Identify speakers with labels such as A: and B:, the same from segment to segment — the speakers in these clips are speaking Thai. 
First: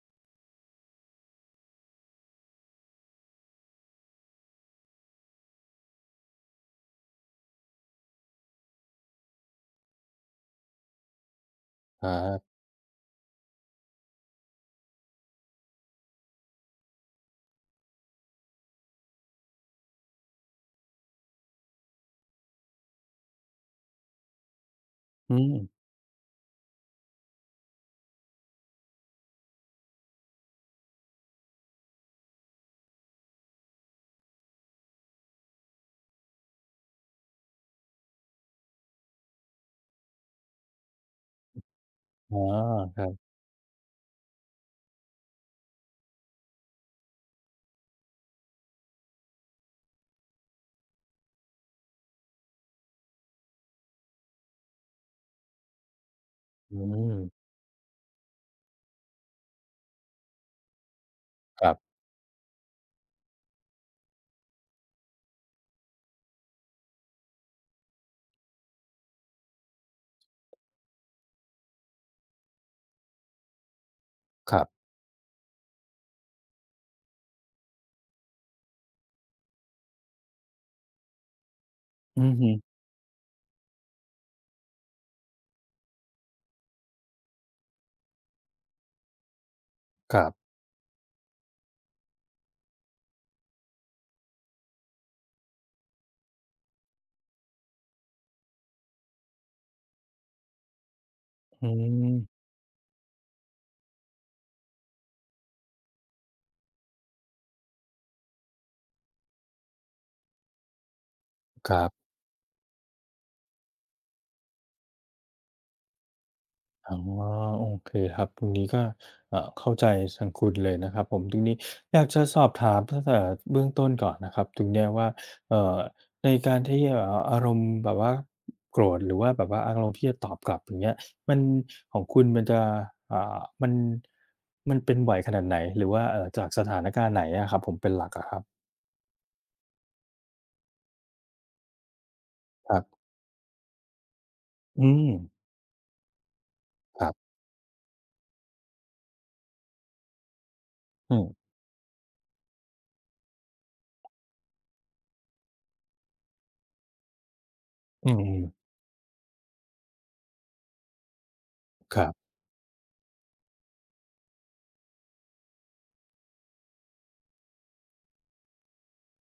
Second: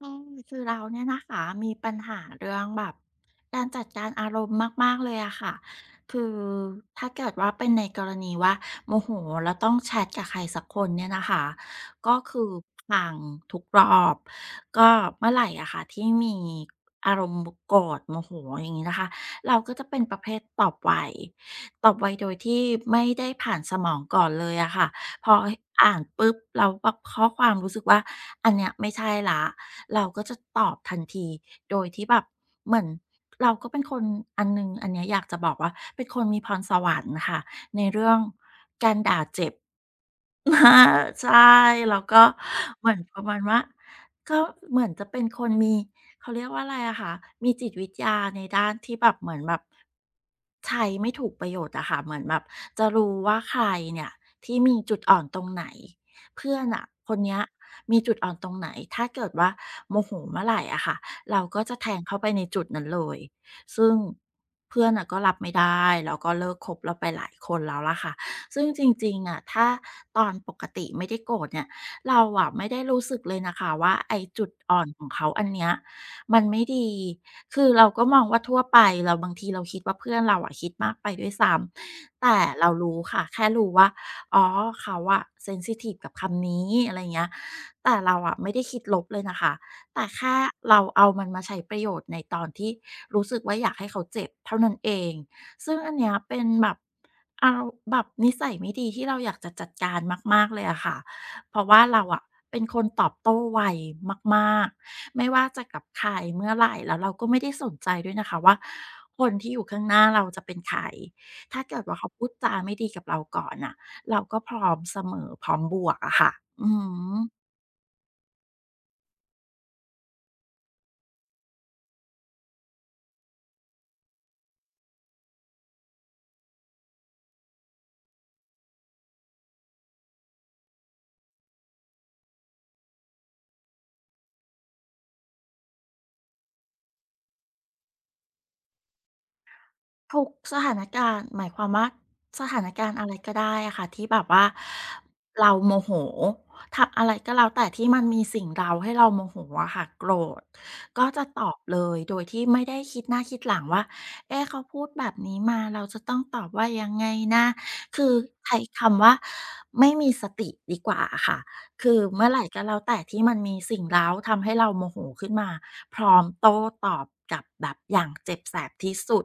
A: ก็คือเราเนี่ยนะคะมีปัญหาเรื่องแบบการจัดการอารมณ์มากๆเลยอะค่ะคือถ้าเกิดว่าเป็นในกรณีว่าโมโหแล้วต้องแชตกับใครสักคนเนี่ยนะคะ
B: ครั
A: ก็คือ
B: บ
A: พังทุกรอบก็เมื่อไหร่อะค่ะที่มีอารมณ์โกรธโมโหอย่างงี้นะคะเราก็จะเป็นประเภทตอบไวตอบไวโดยที่ไม่ได้ผ่านสมองก่อนเลยอะค่ะ พอ
B: อืม
A: อ่านปุ๊บแล้วแบบข้อความรู้สึกว่าอันเนี้ยไม่ใช่ละเราก็จะตอบทันทีโดยที่แบบเหมือนเราก็เป็นคนอันหนึ่งอันเนี้ยอยากจะบอกว่าเป็นคนมีพรสวรรค์ค่ะในเรื่องการด่าเจ็บ อาใช่แล้วก็
B: อ๋อ
A: เหมือ
B: ค
A: น
B: รั
A: ประ
B: บ
A: มาณว่าก็เหมือนจะเป็นคนมีเขาเรียกว่าอะไรอะคะมีจิตวิทยาในด้านที่แบบเหมือนแบบใช้ไม่ถูกประโยชน์อะค่ะเหมือนแบบจะรู้ว่าใครเนี่ยที่มีจุดอ่อนตรงไหนเพื่อน
B: อื
A: น่ะค
B: ม
A: นเนี้ยมีจุดอ่อนตรงไหนถ้าเกิดว่าโมโหเมื่อไรอะค่ะเราก็
B: ครั
A: จะแท
B: บ
A: งเข้าไปในจุดนั้นเลยซึ่งเพื่อนน่ะก็รับไม่ได้แล้วก็เลิกคบเราไปหลายคนแล้วล่ะค่ะ ซึ่งจริงๆอะถ้าตอนปกติไม่ได้โกรธเนี่ย เราอะไม่ได้รู้สึกเลยนะคะว่าไอ้จุด
B: ครับ
A: อ่อนของเขาอันเนี้ยมันไม่ดี คือเราก็มองว่าทั่วไปเราบางทีเราคิดว่าเพื่อนเราอะคิดมากไปด้วยซ้ำ
B: อือ
A: แต่
B: ฮึ
A: เรารู้ค่ะ แค่รู้ว่าอ๋อเขาอะเซนซิทีฟกับคำนี้อะไรเงี้ยแต่เราอะไม่ได้คิดลบเลยนะคะ แต่
B: ครั
A: แค่
B: บ
A: เราเอามันมาใช้ประโยชน์ในตอนที่รู้สึกว่าอยากให้เขาเจ็บเท่านั้นเอง ซึ่งอันเนี้ยเป็นแบบเอาแบบนิสัยไม่ดีที่เราอยากจะจัดการมากๆเลยอะค่ะเพราะ
B: อื
A: ว่าเราอะ
B: ม
A: เป็นคนตอบโต้ไวมากๆไม่ว่าจะกับใครเมื่อไรแล้วเราก็ไม่ได้สนใจด้วยนะคะว่าคนที่อยู่ข้างหน้าเราจะเป็นใครถ้า
B: ค
A: เกิ
B: รั
A: ดว่าเขา
B: บ
A: พูดจาไม่ดีกับเราก่อนน่ะเราก็พร้อมเสมอพร้อมบวกอะค่ะอือ
B: อ๋อ
A: ฮึ
B: โอเคครับ ตรงนี้ก็เข้าใจทางคุณเลยนะครับผมตรงนี้อยากจะสอบถามตั้งแต่เบื้องต้นก่อนนะครับตรงเนี้ยว่าเอ่อในการที่อารมณ์แบบว่าโกรธหรือว่าแบบว่าอารมณ์ที่จะตอบกลับอย่างเงี้ยมันของคุณมันจะอ่ามันมันเป็นบ่อยขนาดไหนหรือว่าจากสถานการณ์ไหนอะครับผมเป็นหลักอะครับ
A: ทุกสถานการณ์หมายความว่าสถาน
B: ครั
A: การณ์
B: บ
A: อะไรก็ได้อะค่ะที่แบบว่า
B: อืม
A: เราโมโหทำ
B: ค
A: อะ
B: รั
A: ไร
B: บ
A: ก็แล้วแต่ที่มันมีสิ่งเร้าให้เราโมโหอะค่ะโกรธก็
B: อื
A: จะ
B: ม
A: ตอบเลยโดยที่ไม่ได้คิดหน้าคิดหลังว่าเอ๊ะเขาพูดแบบนี้มาเราจะต้องตอบว่ายังไงนะคื
B: อื
A: อ
B: ม
A: ใช้คำว่าไม่มีสติดีกว่าอะค่ะคือ
B: ครั
A: เมื่
B: บ
A: อไรก็แล้วแต่ที่มันมีสิ่งเร้าทำให้เราโมโหขึ้นมาพร้อมโต้ตอบกลับแบบอย่างเจ็บแสบที่สุด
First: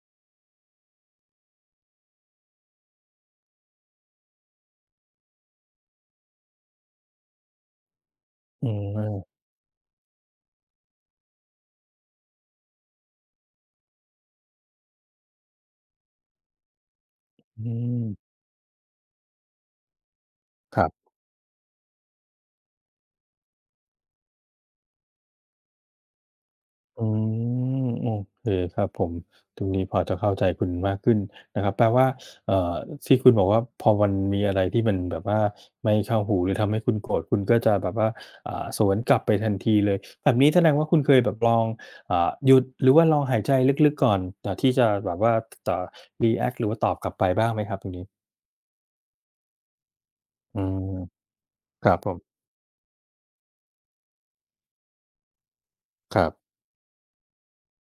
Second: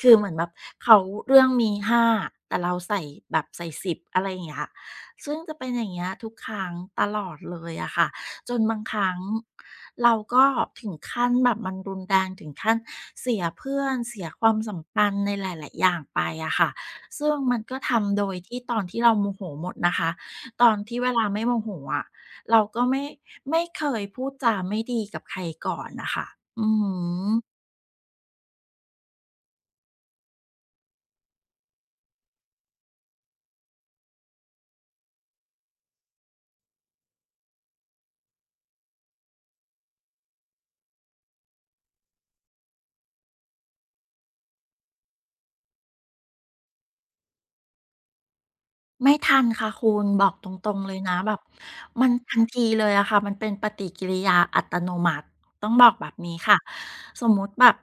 A: คือเหมือนแบบเขาเรื่องมี5แต่เราใส่แบบใส่10อะไรอย่างเงี้ยซึ่งจะเป็นอย่างเงี้ยทุกครั้งตลอดเลยอะค่ะจน
B: อื
A: บางครั้ง
B: ม
A: เราก็ถึงขั้นแบบมันรุนแรงถึงขั้นเสียเพื่อนเสียความสัมพันธ์ในหลายๆอย่างไปอะค่ะซึ่งมัน
B: อื
A: ก็
B: ม
A: ทำโดยที่ตอนที่เราโมโหหมดนะคะตอน
B: ครั
A: ที่
B: บ
A: เวลาไม่โมโหอะเราก็ไม่ไม่เคยพูดจาไม่ดีกับใครก่อนนะคะอือหื
B: อื
A: อ
B: มโอเคครับผมตรงนี้พอจะเข้าใจคุณมากขึ้นนะครับ แปลว่าเอ่อที่คุณบอกว่าพอมันมีอะไรที่มันแบบว่าไม่เข้าหูหรือทำให้คุณโกรธคุณก็จะแบบว่าสวนกลับไปทันทีเลย แบบนี้แสดงว่าคุณเคยแบบลองหยุดหรือว่าลองหายใจลึกๆก่อนที่จะแบบว่าอ่รีแอกต์หรือว่าตอบกลับไปบ้างไหมครับตรงนี้
A: ไม่ทันค่ะคุณบอกต
B: อื
A: รง
B: ม
A: ๆเลยนะแบบ
B: ครับ
A: มั
B: ผ
A: น
B: ม
A: ทันทีเลยอะค่ะมันเป็นปฏิกิริยาอัตโนมัติต้องบอกแบบ
B: ครั
A: นี้
B: บ
A: ค่ะสมมุติแบบ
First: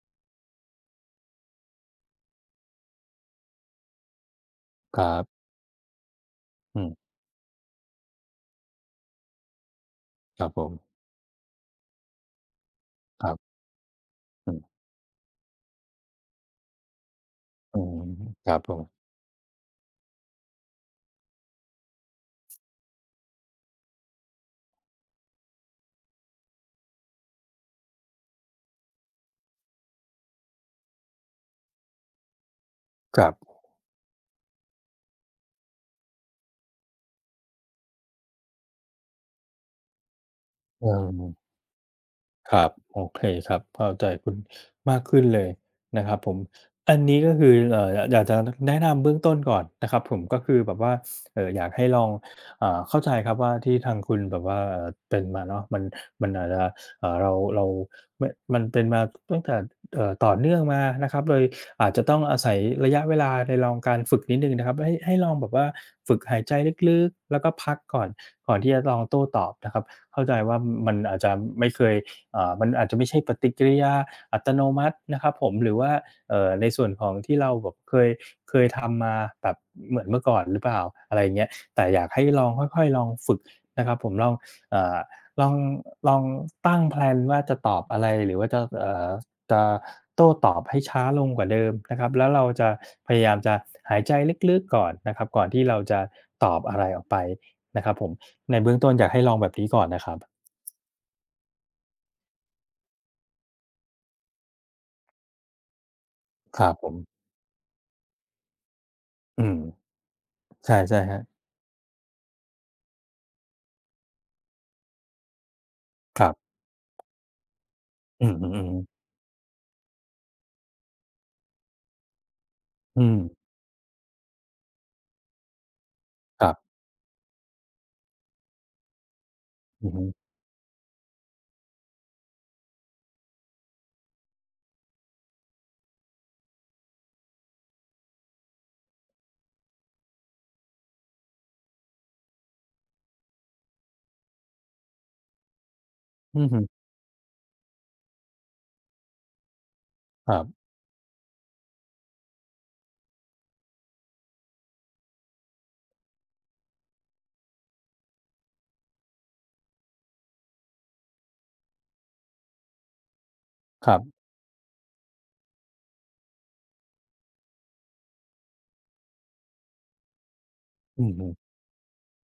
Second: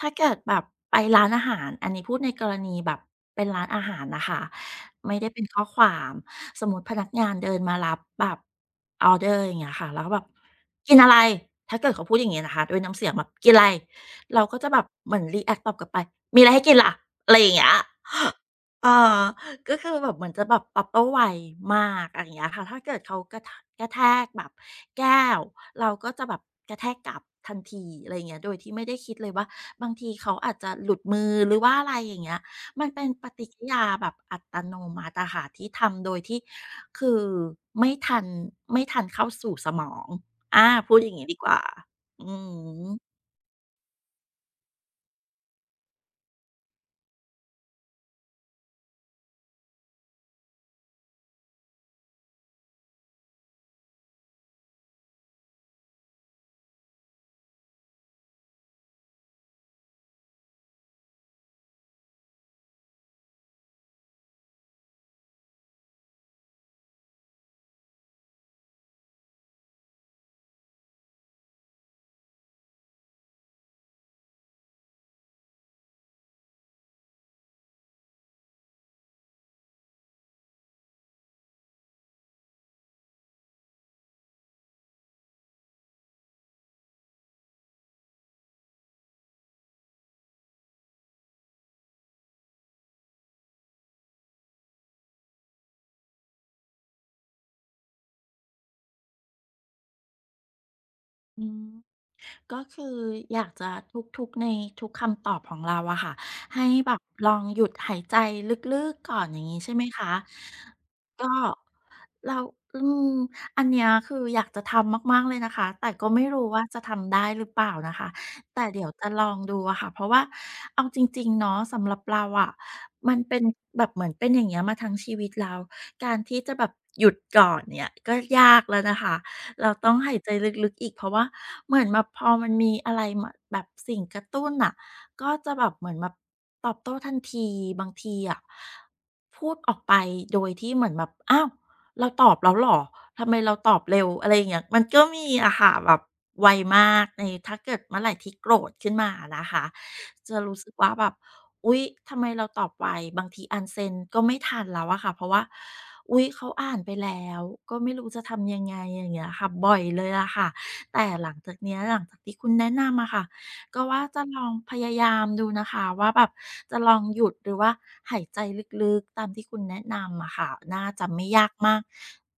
A: ถ้าเกิดแบบไปร้านอาหารอันนี้พูดในกรณีแบบเป็นร้านอาหารนะคะ
B: ครั
A: ไม่ได้
B: บ
A: เป็นข้อความสมมุ
B: อื
A: ติ
B: ม
A: พนักงานเดินมารับแบบออร์เดอร์อย่างเงี้ยค่ะแล้วก็แบบ
B: ครับผม
A: กินอะไรถ้าเกิดเขาพูดอย่างงี้นะคะด้วยน้ำเสียงแบ
B: ค
A: บ
B: รั
A: กิน
B: บ
A: ไรเรา
B: อื
A: ก็
B: ม
A: จะแบบเหมือนรีแอกตอบกลับไปมีอะไรให้กินล่ะอะไรอย่างเงี้ย
B: อืม ครับผม
A: เออ ก็คือแบบเหมือนจะแบบตอบโต้ไวมากอะไรอย่างเงี้ยค่ะถ้าเกิดเขากระทะกระแทกแบบแก้วเราก็จะแบบกระแทกกลับทันทีอะไรอย่างเงี้ยโดยที่ไม่ได้คิดเลยว่าบางทีเขาอาจจะหลุดมือหรือว่าอะไรอย่างเงี้ยมันเป็น
B: ค
A: ป
B: รับ
A: ฏิกิริยาแบบอัตโนมัติอะค่ะที่ทำโดยที่คือไม่ทันไม่ทันเข้าสู่สมองอา
B: เออ
A: พูดอย่างงี้ดีกว่าอื
B: ครับ
A: อ
B: โอเคครับเข้าใจคุณมากขึ้นเลยนะครับผมอันนี้ก็คืออยากจะแนะนำเบื้องต้นก่อนนะครับผมก็คือแบบว่าอยากให้ลองเข้าใจครับว่าที่ทางคุณแบบว่าเป็นมาเนาะมันอาจจะเรามมันเป็นมาตั้งแต่ต่อเนื่องมานะครับเลยอาจจะต้องอาศัยระยะเวลาในลองการฝึกนิดหนึ่งนะครับให้ลองแบบว่าฝึกหายใจลึกๆแล้วก็พักก่อนที่จะลองโต้ตอบนะครับเข้าใจว่ามันอาจจะไม่เคย มันอาจจะไม่ใช่ปฏิกิริยาอัตโนมัตินะครับผมหรือว่าในส่วนของที่เราแบบเคยทำมาแบบเหมือนเมื่อก่อนหรือเปล่าอะไรเงี้ยแต่อยากให้ลองค่อยๆลองฝึกนะครับผมลองเอ่อลองลองตั้งแพลนว่าจะตอบอะไรหรือว่าจะจะโต้ตอบให้ช้าลงกว่าเดิมนะครับแล้วเราจะพยายามจะหายใจลึกๆก่อนนะครับก่อนที่เราจะตอบอะไรออกไปนะครับผมในเบื้องต้นอยากให้ลองแบบนี้ก่อนนะครับ
A: อืม ก็คืออยากจะทุกๆในทุกคำตอบของเราอะค่ะ
B: ค
A: ให้
B: รับผ
A: แบ
B: ม
A: บลองหยุดหายใจลึกๆก่อนอย่าง
B: อืม
A: นี้ใช่ไหมคะ
B: ใช่ใช่ครั
A: ก็
B: บ
A: เราอืมอันเนี้ยคืออยากจะทำมากๆเลยนะคะแต่ก็
B: ค
A: ไม่
B: รับ
A: รู้ว่าจะทำได้หรือเปล่านะคะ
B: อือฮึ
A: แต่เดี๋ยว
B: ๆ
A: จะลองดูอะค่ะเพราะว่าเอาจริงๆเนาะสำหรับเราอะ
B: อื
A: มั
B: ม
A: นเป็นแบบเหมือนเป็นอย่างเงี้ยมาทั้งชีวิตเราการที่
B: ครั
A: จะแบบ
B: บ
A: หยุดก่อนเนี่ยก็ยากแล้วนะคะ เรา
B: อื
A: ต้อ
B: อ
A: ง
B: ฮึ
A: หายใจลึกๆอีกเพราะว่าเหมือนแบบพอมันมีอะไรมาแบบสิ่งกระตุ้นอ่ะก็จะแบบเหมือนแบบตอบโต้ทันทีบางทีอ่ะพูดออกไปโดยที่เหมือนแบบอ้าวเราตอบแล้วเหรอทำไมเราตอบเร็วอะไรอย่างเงี้ยมันก็มีอะค่ะแบบ
B: อือ
A: ไว
B: ฮึ
A: มากในถ้าเกิดเมื่อไหร่ที่โกรธขึ้นมานะคะ
B: ค
A: จะ
B: รั
A: รู้
B: บ
A: สึกว่าแบบอุ๊ยทำไมเราตอบไวบางทีอันเซ็นก็ไม่ทันแล้วอะค่ะเพราะว่าอุ๊ยเขาอ่านไปแล้วก็ไม่รู้จะทำยังไงอย่างเงี้ยค่ะบ่อยเลยละค่ะแต่หลังจากเนี้ยหลังจากที่คุณแนะนำอะค่ะก็
B: ครั
A: ว่า
B: บ
A: จะลองพยายามดูนะคะว่าแบบจะลองหยุดหรือว่าหายใจลึกๆตามที่คุณแนะนำอะค่ะน่า
B: อื
A: จะ
B: อ
A: ไม่
B: ฮึ
A: ยากมาก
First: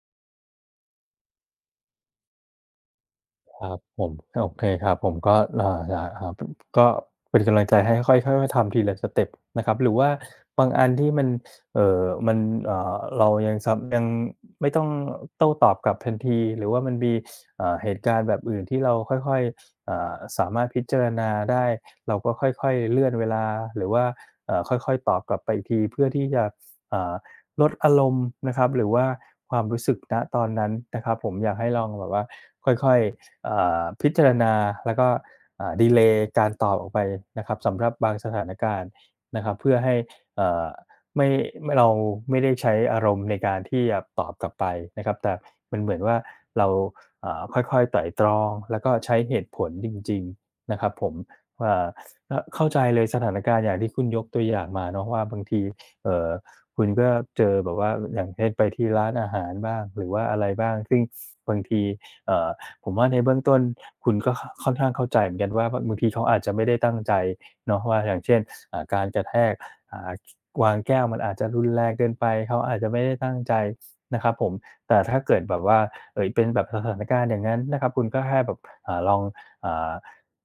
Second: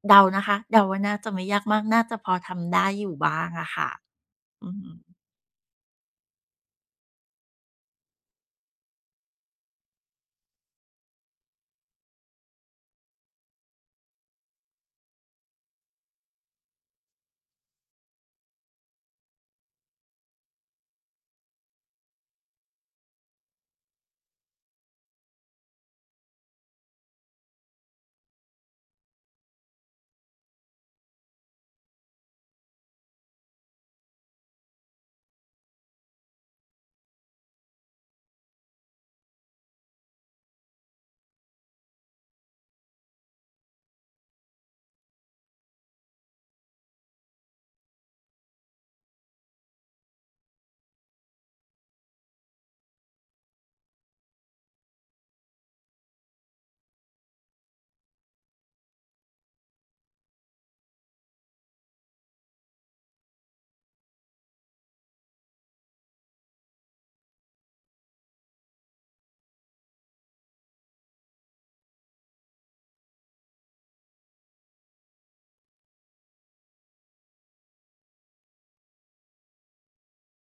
A: เดานะคะเดาว่าน่าจะไม่ยากมากน่าจะพอทำได้อยู่บ้าง
B: ค
A: อะ
B: รับ
A: ค่ะ
B: ผมโอเค
A: อื
B: ค
A: ม
B: รับผมก็อยากก็เป็นกำลังใจให้ค่อยค่อยๆทำทีละสเต็ปนะครับหรือว่าบางอันที่มันเรายังไม่ต้องโต้ตอบกลับทันทีหรือว่ามันมีเหตุการณ์แบบอื่นที่เราค่อยๆสามารถพิจารณาได้เราก็ค่อยๆเลื่อนเวลาหรือว่าค่อยๆตอบกลับไปอีกทีเพื่อที่จะอ่าลดอารมณ์นะครับหรือว่าความรู้สึกณตอนนั้นนะครับผมอยากให้ลองแบบว่าค่อยๆ เอ่พิจารณาแล้วก็ดีเลย์การตอบออกไปนะครับสำหรับบางสถานการณ์นะครับเพื่อให้เอ่อไม่ไม่เราไม่ได้ใช้อารมณ์ในการที่จะตอบกลับไปนะครับแต่มันเหมือนว่าเราค่อยๆไตร่ตรองแล้วก็ใช้เหตุผลจริงๆนะครับผมว่าก็เข้าใจเลยสถานการณ์อย่างที่คุณยกตัวอย่างมาเนาะว่าบางทีเอ่อคุณก็เจอแบบว่าอย่างเช่นไปที่ร้านอาหารบ้างหรือว่าอะไรบ้างซึ่งบางทีเอ่อ ผมว่าในเบื้องต้นคุณก็ค่อนข้างเข้าใจเหมือนกันว่าบบางทีเขาอาจจะไม่ได้ตั้งใจเนาะว่าอย่างเช่นการกระแทกอ่าวางแก้วมันอาจจะรุนแรงเกินไปเขาอาจจะไม่ได้ตั้งใจนะครับผมแต่ถ้าเกิดแบบว่าเป็นแบบสถานการณ์อย่างนั้นนะครับคุณก็แค่แบบลองอ่า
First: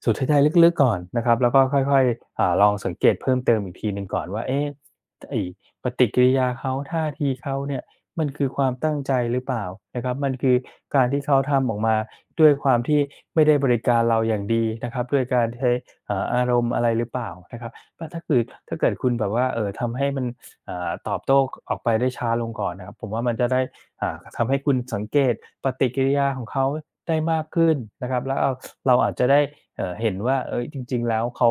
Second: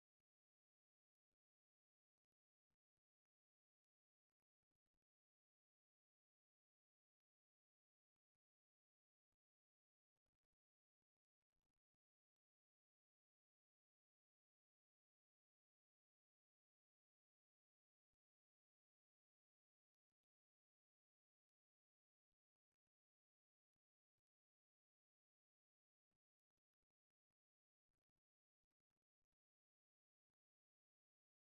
B: สูดหายใจลึกๆก่อนนะครับแล้วก็ค่อยๆลองสังเกตเพิ่มเติมอีกทีหนึ่งก่อนว่าเอ๊ะไอ้ปฏิกิริยาเขาท่าทีเขาเนี่ยมันคือความตั้งใจหรือเปล่านะครับมันคือการที่เขาทำออกมา ด้วยความที่ไม่ได้บริการเราอย่างดีนะครับด้วยการใช้เอ่าอารมณ์อะไรหรือเปล่านะครับก็ถ้าคือถ้าเกิดคุณแบบว่าเออทำให้มันตอบโต้ออกไปได้ช้าลงก่อนนะครับผมว่ามันจะได้ทำให้คุณสังเกตปฏิกิริยาของเขาได้มากขึ้นนะครับแล้วเอาเราอาจจะได้เห็นว่าเอยจริงๆแล้วเขา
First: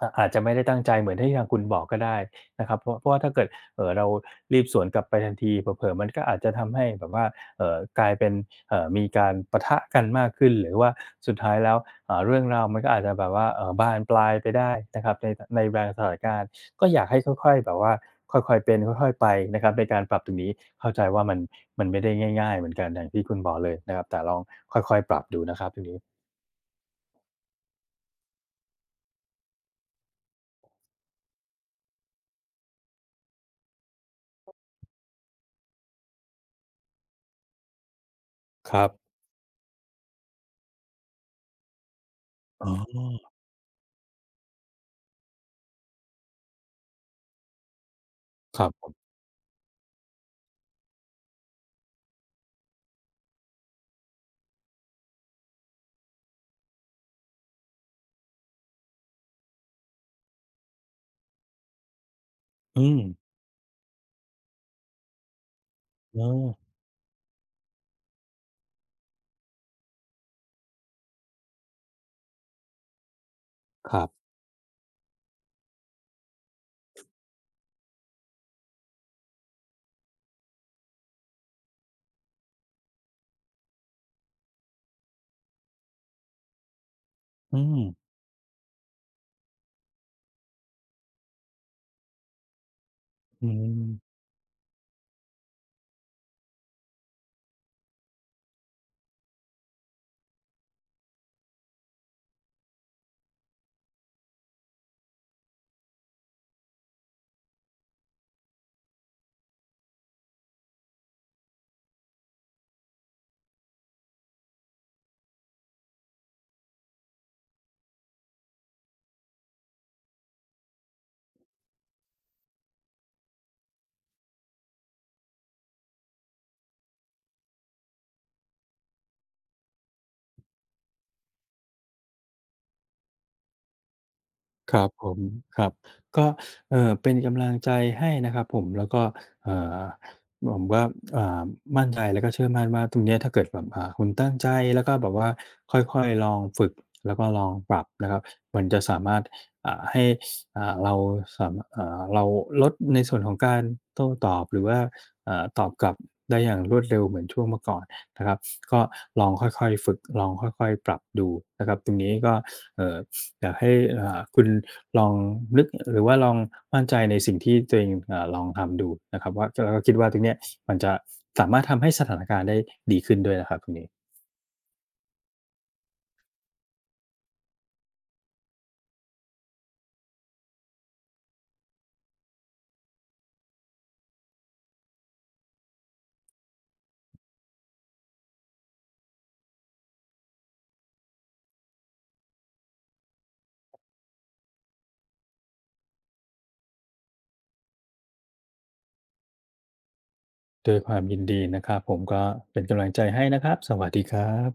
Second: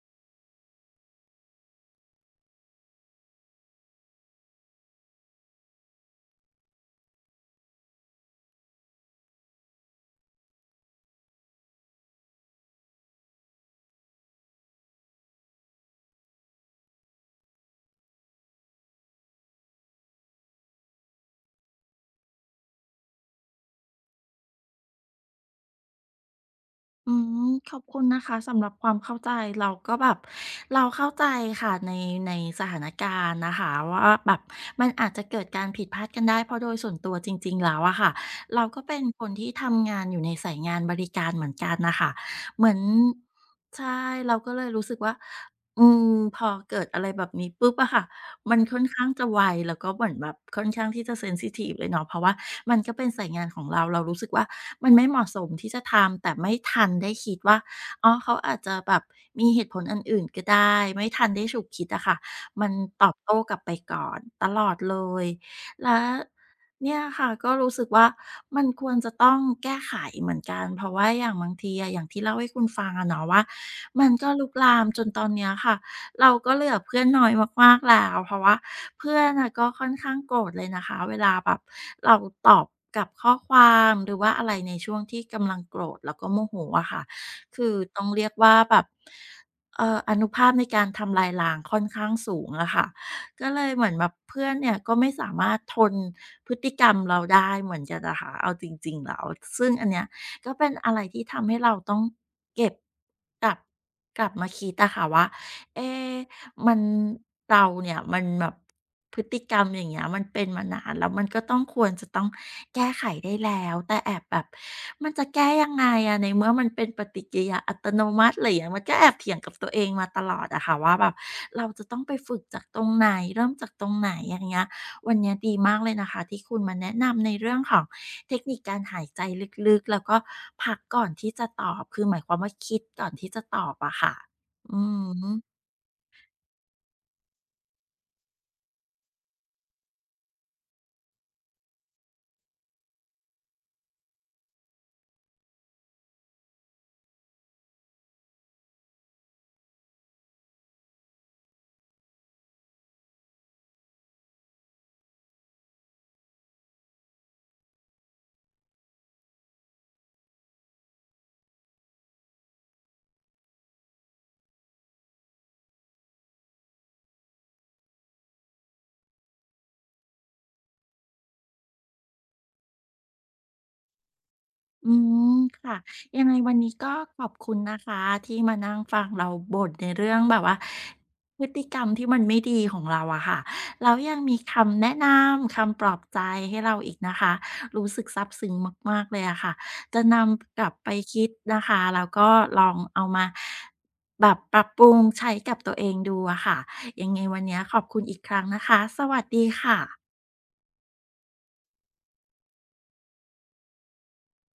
B: อาจจะไม่ได้ตั้งใจเหมือนที่ทางคุณบอกก็ได้นะครับเพราะว่าถ้าเกิดเรารีบสวนกลับไปทันทีเผลอๆมันก็อาจจะทำให้แบบว่า กลายเป็นมีการปะทะกันมากขึ้นหรือว่าสุดท้ายแล้วเรื่องราวมันก็อาจจะแบบว่าบานปลายไปได้นะครับในบางสถานการณ์ก็อยากให้ค่อยๆแบบว่าค่อยๆเป็นค่อยๆไปนะครับในการปรับตรงนี้เข้าใจว่ามันไม่ได้ง่ายๆเหมือนกันอย่างที่คุณบอกเลยนะครับแต่ลองค่อยๆปรับดูนะครับตรงนี้
A: อืมขอบคุณนะคะสำหรับความเข้าใจเราก็แบบเราเข้าใจค่ะในในสถานการณ์นะคะว่าแบบมันอาจจะเกิดการผิดพลาดกันได้เพราะโดยส่วนตัวจริงๆแล้วอะค่ะเรา
B: ค
A: ก็
B: รับ
A: เป็นคนที่ทำงานอยู่ในสายงานบริการเหมือนกันน่ะค่ะเห
B: อ๋
A: มือน
B: อ
A: ใช่เราก็เลยรู้สึกว่า อืมพอเกิดอะไรแบบนี้ปุ๊บอะค่ะมั
B: ค
A: น
B: รับ
A: ค่อ
B: ผ
A: นข้าง
B: ม
A: จะไวแล้วก็เหมือนแบบค่อนข้างที่จะเซนซิทิฟเลยเนาะเพราะว่ามันก็เป็นสายงานของเราเรารู้สึกว่ามันไม่เหมาะสมที่จะทำแต่ไม่ทันได้คิดว่าอ๋อเขาอาจจะแบบมีเหตุผลอันอื่นก็ได้ไม่ทันได้ฉุกคิดอะค่ะมัน
B: อืม
A: ตอบโต้กลับไปก่อนตลอดเลยแล้ว
B: เออ
A: เนี่ยค่ะก็รู้สึกว่ามันควรจะต้องแก้ไขเหมือนกันเพราะว่าอย่างบางทีอะอย่างที่เล่าให้คุณฟังอะเนาะว่า
B: ครั
A: มั
B: บ
A: นก็ลุกลามจนตอนเนี้ยค่ะเราก็เหลือเพื่อนน้อยมากๆแล้วเพราะว่าเพื่อนอะก็ค่อนข้างโกรธเลยนะคะเวลาแบบเราตอบกับข้อความหรือว่าอะไรในช่วงที่กำลังโกรธแล้วก็โมโหอะค่ะ
B: อื
A: คือ
B: ม
A: ต้องเรียกว่าแบบอานุภาพในการทำลายล้างค่อนข้างสูงอะค่ะ ก็
B: อื
A: เลยเหมือนแบบ
B: ม
A: เพื่อนเนี่ยก็ไม่สามารถทนพฤติกรรมเราได้เหมือนกันนะคะเอาจริงๆแล้วซึ่งอันเนี้ยก็เป็นอะไรที่ทำให้เราต้องเก็บกลับกลับมาคิดอะค่ะว่าเอ๊ มันเราเนี่ยมันแบบพฤติกรรมอย่างเงี้ยมันเป็นมานานแล้วมันก็ต้องควรจะต้องแก้ไขได้แล้วแต่แอบแบบมันจะแก้ยังไงอะในเมื่อมันเป็นปฏิกิริยาอัตโนมัติอะไรอย่างเงี้ยมันก็แอบเถียงกับตัวเองมาตลอดอะค่ะว่าแบบเราจะต้องไปฝึกจากตรงไหนเริ่มจากตรงไหนอย่างเงี้ยวันเนี้ยดีมากเลยนะคะที่คุณมาแนะนำในเรื่องของเทคนิคการหายใจลึกๆแล้วก็พักก่อนที่จะตอบคือหมายความว่าคิดก่อนที่จะตอบอะค่ะ
B: ค
A: อื
B: รับผ
A: อ
B: ม
A: ฮึ
B: ครับก็เป็นกำลังใจให้นะครับผมแล้วก็เอ่อผมก็อ่ามั่นใจแล้วก็เชื่อมั่นว่าตรงเนี้ยถ้าเกิดแบบคุณตั้งใจแล้วก็แบบว่าค่อยๆลองฝึกแล้วก็ลองปรับนะครับมันจะสามารถให้เราสามารถเราลดในส่วนของการโต้ตอบหรือว่าตอบกลับได้อย่างรวดเร็วเหมือนช่วงเมื่อก่อนนะครับก็ลองค่อยๆฝึกลองค่อยๆปรับดูนะครับตรงนี้ก็เอ่อ อยากให้คุณลองนึกหรือว่าลองมั่นใจในสิ่งที่ตัวเองลองทำดูนะครับว่าแล้วก็คิดว่าตรงเนี้ยมันจะสามารถทำให้สถานการณ์ได้ดีขึ้นด้วยนะครับตรงนี้
A: อืมค่ะยังไงวันนี้ก็ขอบคุณนะคะที่มานั่งฟังเราบ่นในเรื่องแบบว่าพฤติกรรมที่มันไม่ดีของเราอะค่ะแล้วยังมีคำแนะนำคำปลอบใจให้เราอีกนะคะรู้สึกซาบซึ้งมากๆเลยอะค่ะจะนำกลับไปคิดนะคะแล้วก็ลองเอามาแบบปรับปรุงใช้กับตัวเองดูอะค่ะยังไงวันนี้ขอบคุณอีกครั้งนะคะสวัสดีค่ะ
B: ด้วยความยินดีนะครับผมก็เป็นกำลังใจให้นะครับสวัสดีครับ